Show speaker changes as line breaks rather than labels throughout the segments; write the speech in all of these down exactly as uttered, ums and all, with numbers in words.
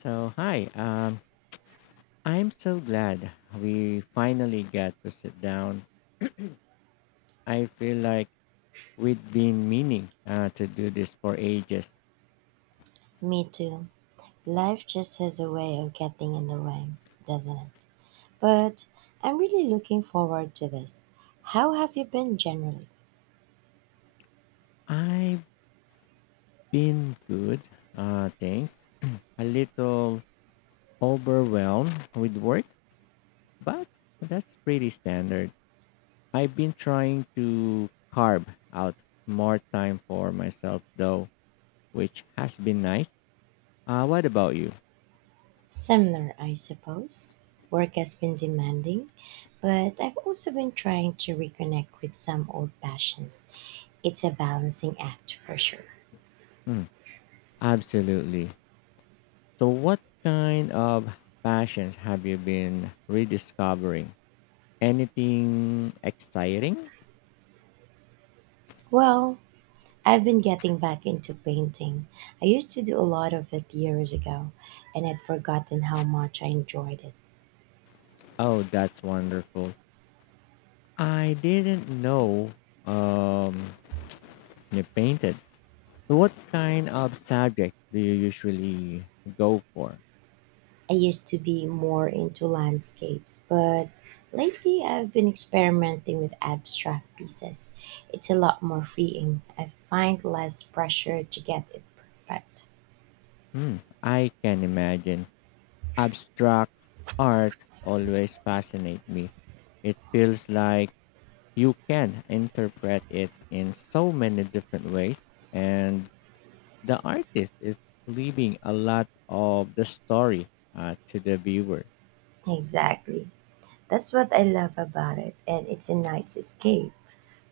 So, hi. Um, I'm so glad we finally got to sit down. I feel like we've been meaning uh, to do this for ages.
Me too. Life just has a way of getting in the way, doesn't it? But I'm really looking forward to this. How have you been generally?
I've been good, uh, thanks. A little overwhelmed with work, but that's pretty standard. I've been trying to carve out more time for myself, though, which has been nice. Uh, what about you?
Similar, I suppose. Work has been demanding, but I've also been trying to reconnect with some old passions. It's a balancing act for sure.
Mm, absolutely. So, what kind of passions have you been rediscovering? Anything exciting?
Well, I've been getting back into painting. I used to do a lot of it years ago, and I'd forgotten how much I enjoyed it.
Oh, that's wonderful. I didn't know um, you painted. So, what kind of subject do you usually go for?
I used to be more into landscapes, but lately I've been experimenting with abstract pieces. It's a lot more freeing. I find less pressure to get it perfect.
Hmm, I can imagine. Abstract art always fascinates me. It feels like you can interpret it in so many different ways and the artist is leaving a lot of the story uh, to the viewer.
Exactly. That's what I love about it, and it's a nice escape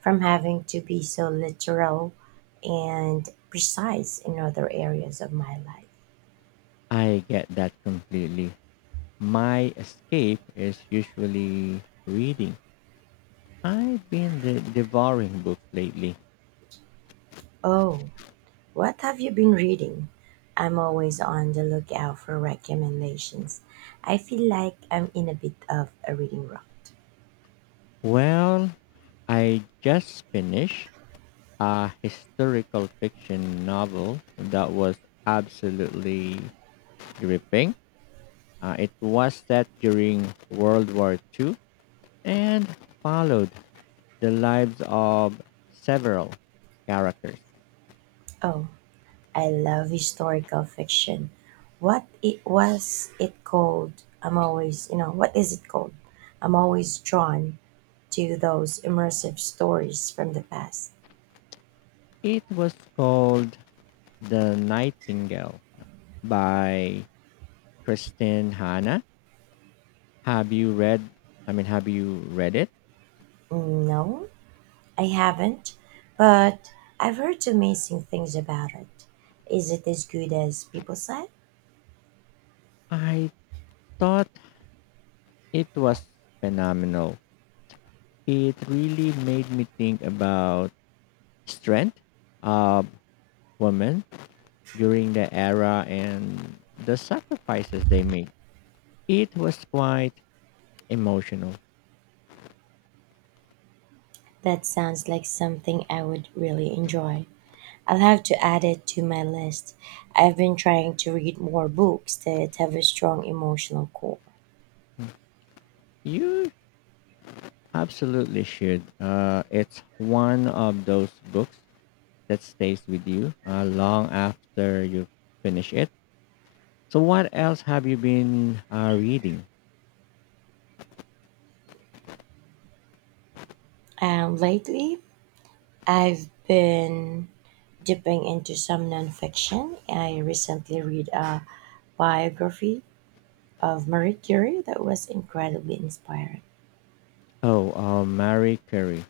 from having to be so literal and precise in other areas of my life.
I get that completely. My escape is usually reading. I've been de- devouring books lately.
Oh, what have you been reading? I'm always on the lookout for recommendations. I feel like I'm in a bit of a reading rut.
Well, I just finished a historical fiction novel that was absolutely gripping. Uh, it was set during World War Two and followed the lives of several characters.
Oh, I love historical fiction. What it was it called? I'm always, you know, what is it called? I'm always drawn to those immersive stories from the past.
It was called The Nightingale by Kristen Hanna. Have you read I mean, have you read it?
No, I haven't, but I've heard amazing things about it. Is it as good as people say?
I thought it was phenomenal. It really made me think about strength of women during the era and the sacrifices they made. It was quite emotional.
That sounds like something I would really enjoy. I'll have to add it to my list. I've been trying to read more books that have a strong emotional core.
You Absolutely should. Uh, it's one of those books that stays with you uh, long after you finish it. So, what else have you been uh, reading?
Um, lately, I've been dipping into some nonfiction. I recently read a biography of Marie Curie that was incredibly inspiring.
Oh, uh, Marie Curie.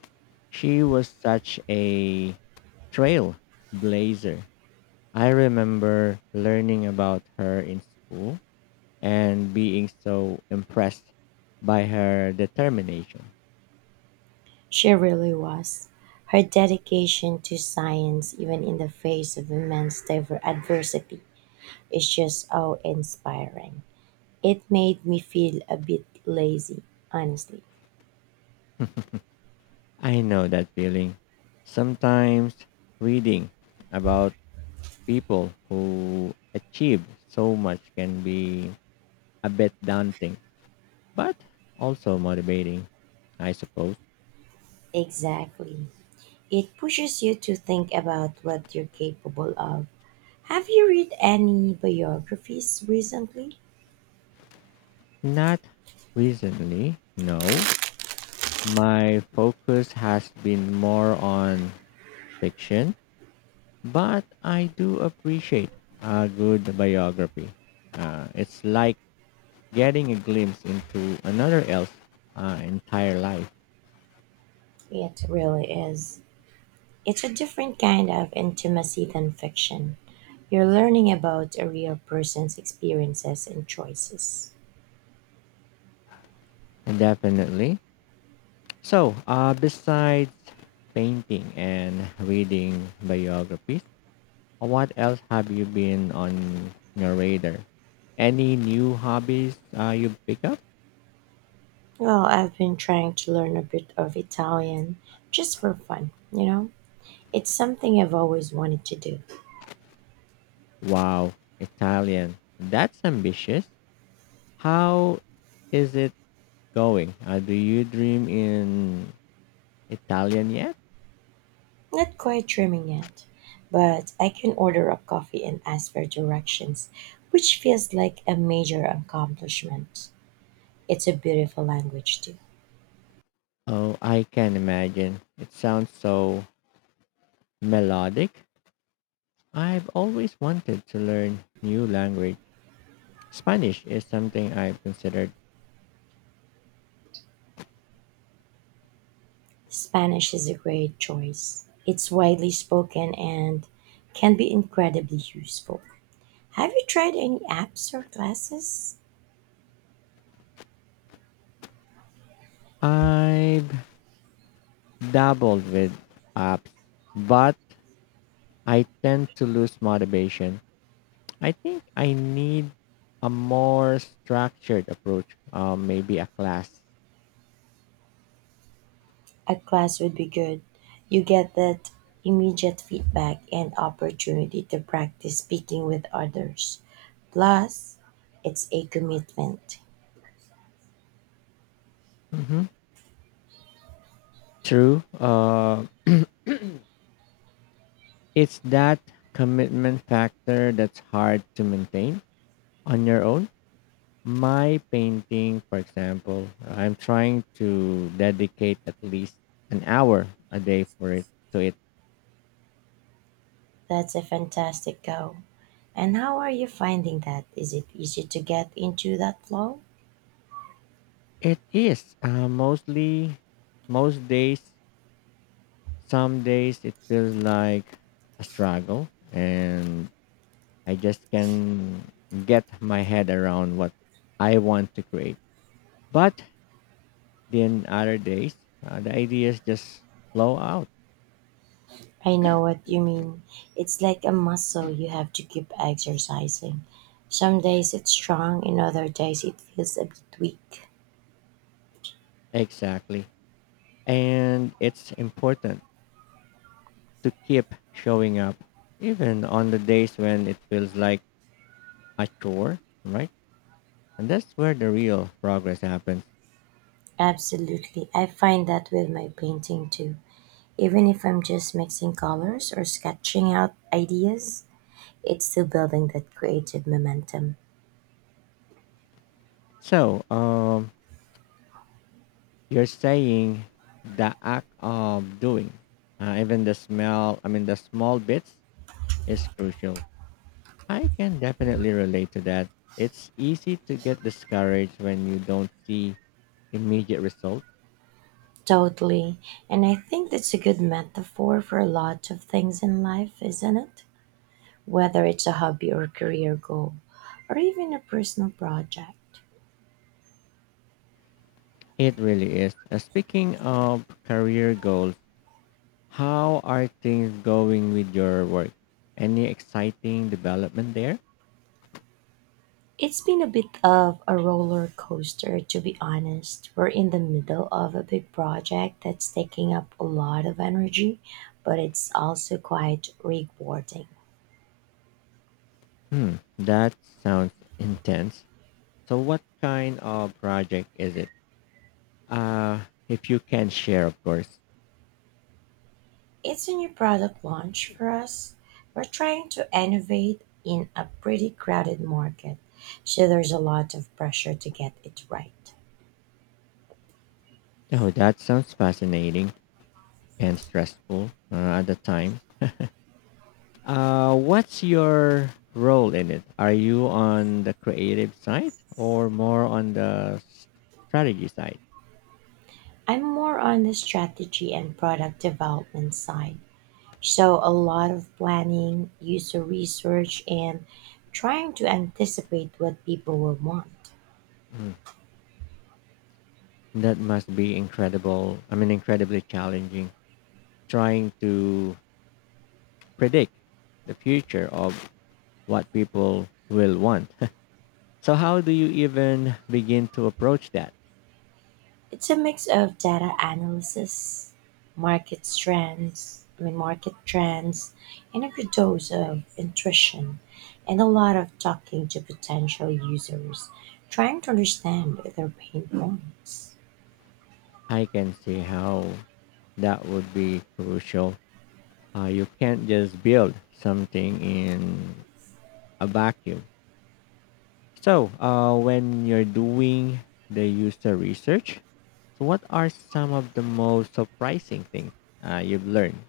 She was such a trailblazer. I remember learning about her in school and being so impressed by her determination.
She really was. Her dedication to science, even in the face of immense diver- adversity, is just awe inspiring. It made me feel a bit lazy, honestly.
I know that feeling. Sometimes reading about people who achieve so much can be a bit daunting, but also motivating, I suppose.
Exactly. It pushes you to think about what you're capable of. Have you read any biographies recently?
Not recently, no. My focus has been more on fiction, but I do appreciate a good biography. Uh, it's like getting a glimpse into another else uh, entire life.
It really is. It's a different kind of intimacy than fiction. You're learning about a real person's experiences and choices.
And definitely. So, uh, besides painting and reading biographies, what else have you been on your radar? Any new hobbies uh, you pick up?
Well, I've been trying to learn a bit of Italian just for fun, you know? It's something I've always wanted to do.
Wow, Italian. That's ambitious. How is it going? Uh, do you dream in Italian yet?
Not quite dreaming yet, but I can order a coffee and ask for directions, which feels like a major accomplishment. It's a beautiful language, too.
Oh, I can imagine. It sounds so melodic. I've always wanted to learn new language. Spanish is something I've considered.
Spanish is a great choice. It's widely spoken and can be incredibly useful. Have you tried any apps or classes?
I've dabbled with apps, but I tend to lose motivation. I think I need a more structured approach, uh, maybe a class.
A class would be good. You get that immediate feedback and opportunity to practice speaking with others. Plus, it's a commitment.
hmm True. Uh, it's that commitment factor that's hard to maintain on your own. My painting, for example, I'm trying to dedicate at least an hour a day for it to it.
That's a fantastic goal. And how are you finding that? Is it easy to get into that flow?
It is uh, mostly Most days. Some days it feels like a struggle, and I just can get my head around what I want to create. But then other days, uh, the ideas just flow out.
I know what you mean. It's like a muscle you have to keep exercising. Some days it's strong, in other days it feels a bit weak.
Exactly, and it's important to keep showing up, even on the days when it feels like a chore, right? And that's where the real progress happens.
Absolutely. I find that with my painting too. Even if I'm just mixing colors or sketching out ideas, it's still building that creative momentum.
So, um, you're saying the act of doing, uh, even the smell, I mean, the small bits is crucial. I can definitely relate to that. It's easy to get discouraged when you don't see immediate results.
Totally. And I think that's a good metaphor for a lot of things in life, isn't it? Whether it's a hobby or career goal, or even a personal project.
It really is. Uh, speaking of career goals, how are things going with your work? Any exciting development there?
It's been a bit of a roller coaster, to be honest. We're in the middle of a big project that's taking up a lot of energy, but it's also quite rewarding.
Hmm, that sounds intense. So, what kind of project is it? Uh, if you can share, of course.
It's a new product launch for us. We're trying to innovate in a pretty crowded market, so there's a lot of pressure to get it right.
Oh, that sounds fascinating and stressful uh, at the time. Uh, what's your role in it? Are you on the creative side or more on the s- strategy side?
I'm more on the strategy and product development side, so a lot of planning, user research, and trying to anticipate what people will want.
Mm, that must be incredible. I mean, incredibly challenging trying to predict the future of what people will want. So, how do you even begin to approach that?
It's a mix of data analysis, market trends, I mean market trends, and a good dose of intuition, and a lot of talking to potential users, trying to understand their pain points.
I can see how that would be crucial. Uh, you can't just build something in a vacuum. So, uh, when you're doing the user research, so what are some of the most surprising things uh, you've learned?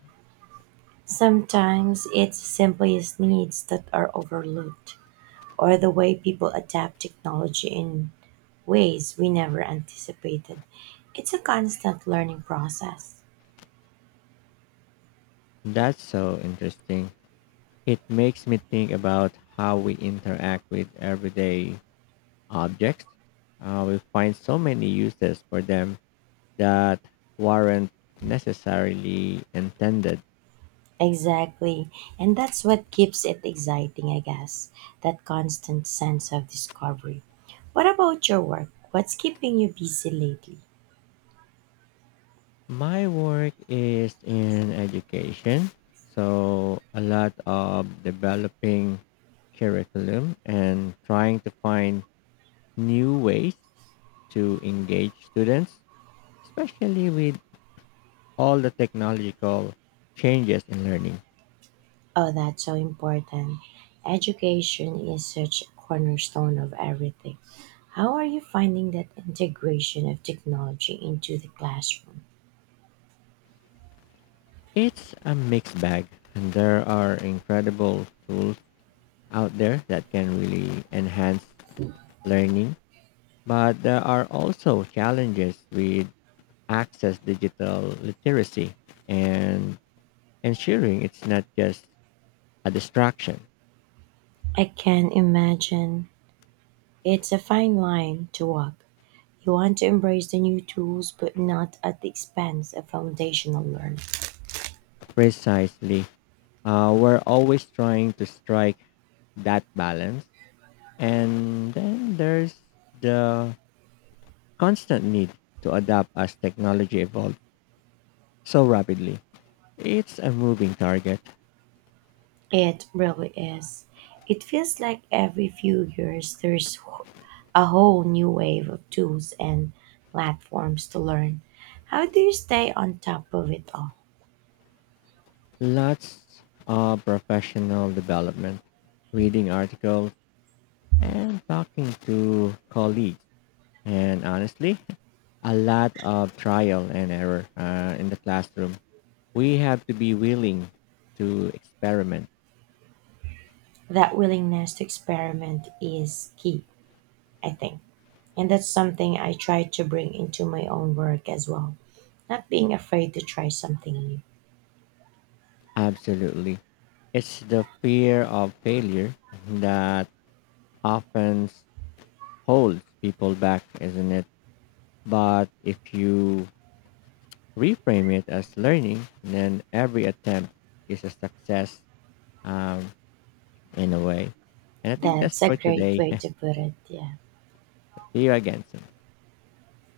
Sometimes it's simply as needs that are overlooked, or the way people adapt technology in ways we never anticipated. It's a constant learning process.
That's so interesting. It makes me think about how we interact with everyday objects. Uh, we find so many uses for them that weren't necessarily intended.
Exactly. And that's what keeps it exciting, I guess, that constant sense of discovery. What about your work? What's keeping you busy lately?
My work is in education, so a lot of developing curriculum and trying to find new ways to engage students, especially with all the technological changes in learning.
Oh, that's so important. Education is such a cornerstone of everything. How are you finding that integration of technology into the classroom?
It's a mixed bag, and there are incredible tools out there that can really enhance learning, but there are also challenges with access digital literacy and ensuring it's not just a distraction.
I can imagine. It's a fine line to walk. You want to embrace the new tools, but not at the expense of foundational learning.
Precisely. Uh, we're always trying to strike that balance. And then there's the constant need to adapt as technology evolves so rapidly. It's a moving target.
It really is. It feels like every few years there's wh- a whole new wave of tools and platforms to learn. How do you stay on top of it all?
Lots of professional development, reading articles, and talking to colleagues. And honestly, a lot of trial and error uh, in the classroom. We have to be willing to experiment.
That willingness to experiment is key, I think. And that's something I try to bring into my own work as well. Not being afraid to try something new.
Absolutely. It's the fear of failure that often holds people back, isn't it? But if you reframe it as learning, then every attempt is a success um, in a way. And I think that's
That's a
for
great
today.
way to put it, yeah.
See you again soon.